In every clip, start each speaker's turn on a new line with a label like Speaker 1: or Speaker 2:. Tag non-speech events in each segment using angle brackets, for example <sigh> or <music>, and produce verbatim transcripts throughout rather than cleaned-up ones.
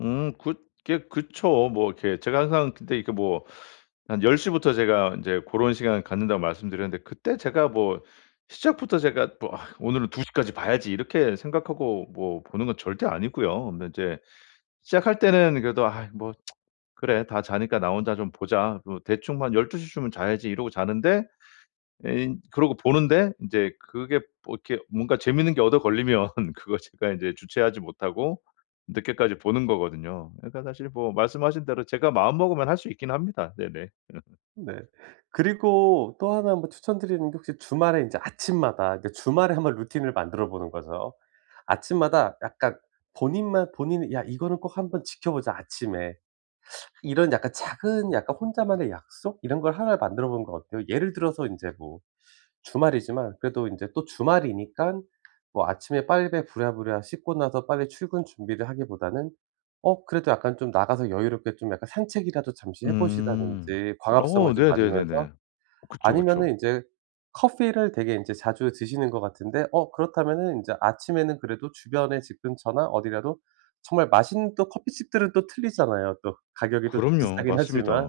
Speaker 1: 음 그게 그쵸. 뭐 이렇게 제가 항상 근데 이렇게 뭐 <sucks teeth> 한 열 시부터 제가 인제 고런 시간 갖는다고 말씀드렸는데 그때 제가 뭐 시작부터 제가 뭐 '아 오늘은 두 시 까지 봐야지.' 이렇게 생각하고 뭐 보는 건 절대 아니고요. 근데 이제 시작할 때는 그래도 '아 뭐 <tsk> 그래 다 자니까 나 혼자 좀 보자. 뭐 대충 뭐 한 열두 시 쯤은 자야지.' 이러고 자는데, 예 인 그러고 보는데 인제 그게 뭐 이렇게 뭔가 재미있는 게 얻어 걸리면 그거 제가 인제 주체하지 못하고 늦게까지 보는 거거든요. 그러니까 사실 뭐 말씀하신 대로 제가 마음 먹으면 할 수 있긴 합니다. 네네. <laughs>
Speaker 2: 네. 그리고 또 하나 뭐 추천드리는데, 혹시 주말에 인제 아침마다 이렇게 주말에 한번 루틴을 만들어 보는 거죠. 아침마다 약간 본인만 본인이 '야, 이거는 꼭 한번 지켜보자, 아침에.' <sucks teeth> 이런 약간 작은 약간 혼자만의 약속? 이런 걸 하나 만들어 보는 거 어때요? 예를 들어서 인제 뭐 주말이지만 그래도 인제 또 주말이니깐 뭐 아침에 빨배 부랴부랴 씻고 나서 빨리 출근 준비를 하기보다는 어, 그래도 약간 좀 나가서 여유롭게 좀 약간 산책이라도 잠시 해
Speaker 1: 음.
Speaker 2: 보신다든지,
Speaker 1: 어,
Speaker 2: 광합성을 좀 맞으면서.
Speaker 1: 네네네네. 그쵸,
Speaker 2: 아니면은
Speaker 1: 그쵸.
Speaker 2: 인제 커피 를 되게 인제 자주 드시는 것 같은데 어, 그렇다면은 이제 아침에는 그래도 주변에 집 근처나 어디라도 정말 맛있는 또 커피집들은 또 틀리잖아요. 또 가격이 또
Speaker 1: 그럼요.
Speaker 2: 비싸긴
Speaker 1: 맞습니다.
Speaker 2: 하지만.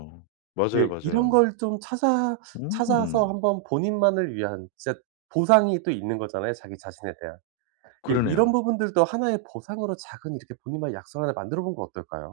Speaker 1: 맞아요,
Speaker 2: 예, 이런
Speaker 1: 맞아요.
Speaker 2: 걸 좀 찾아 찾아서
Speaker 1: 음.
Speaker 2: 한번 본인만을 위한 진짜 보상이 또 있는 거잖아요, 자기 자신에 대한. 예. 이런
Speaker 1: 그러네요.
Speaker 2: 부분들도 하나의 보상으로 작은 이렇게 본인만의 약속을 하나 만들어 보는 건 어떨까요?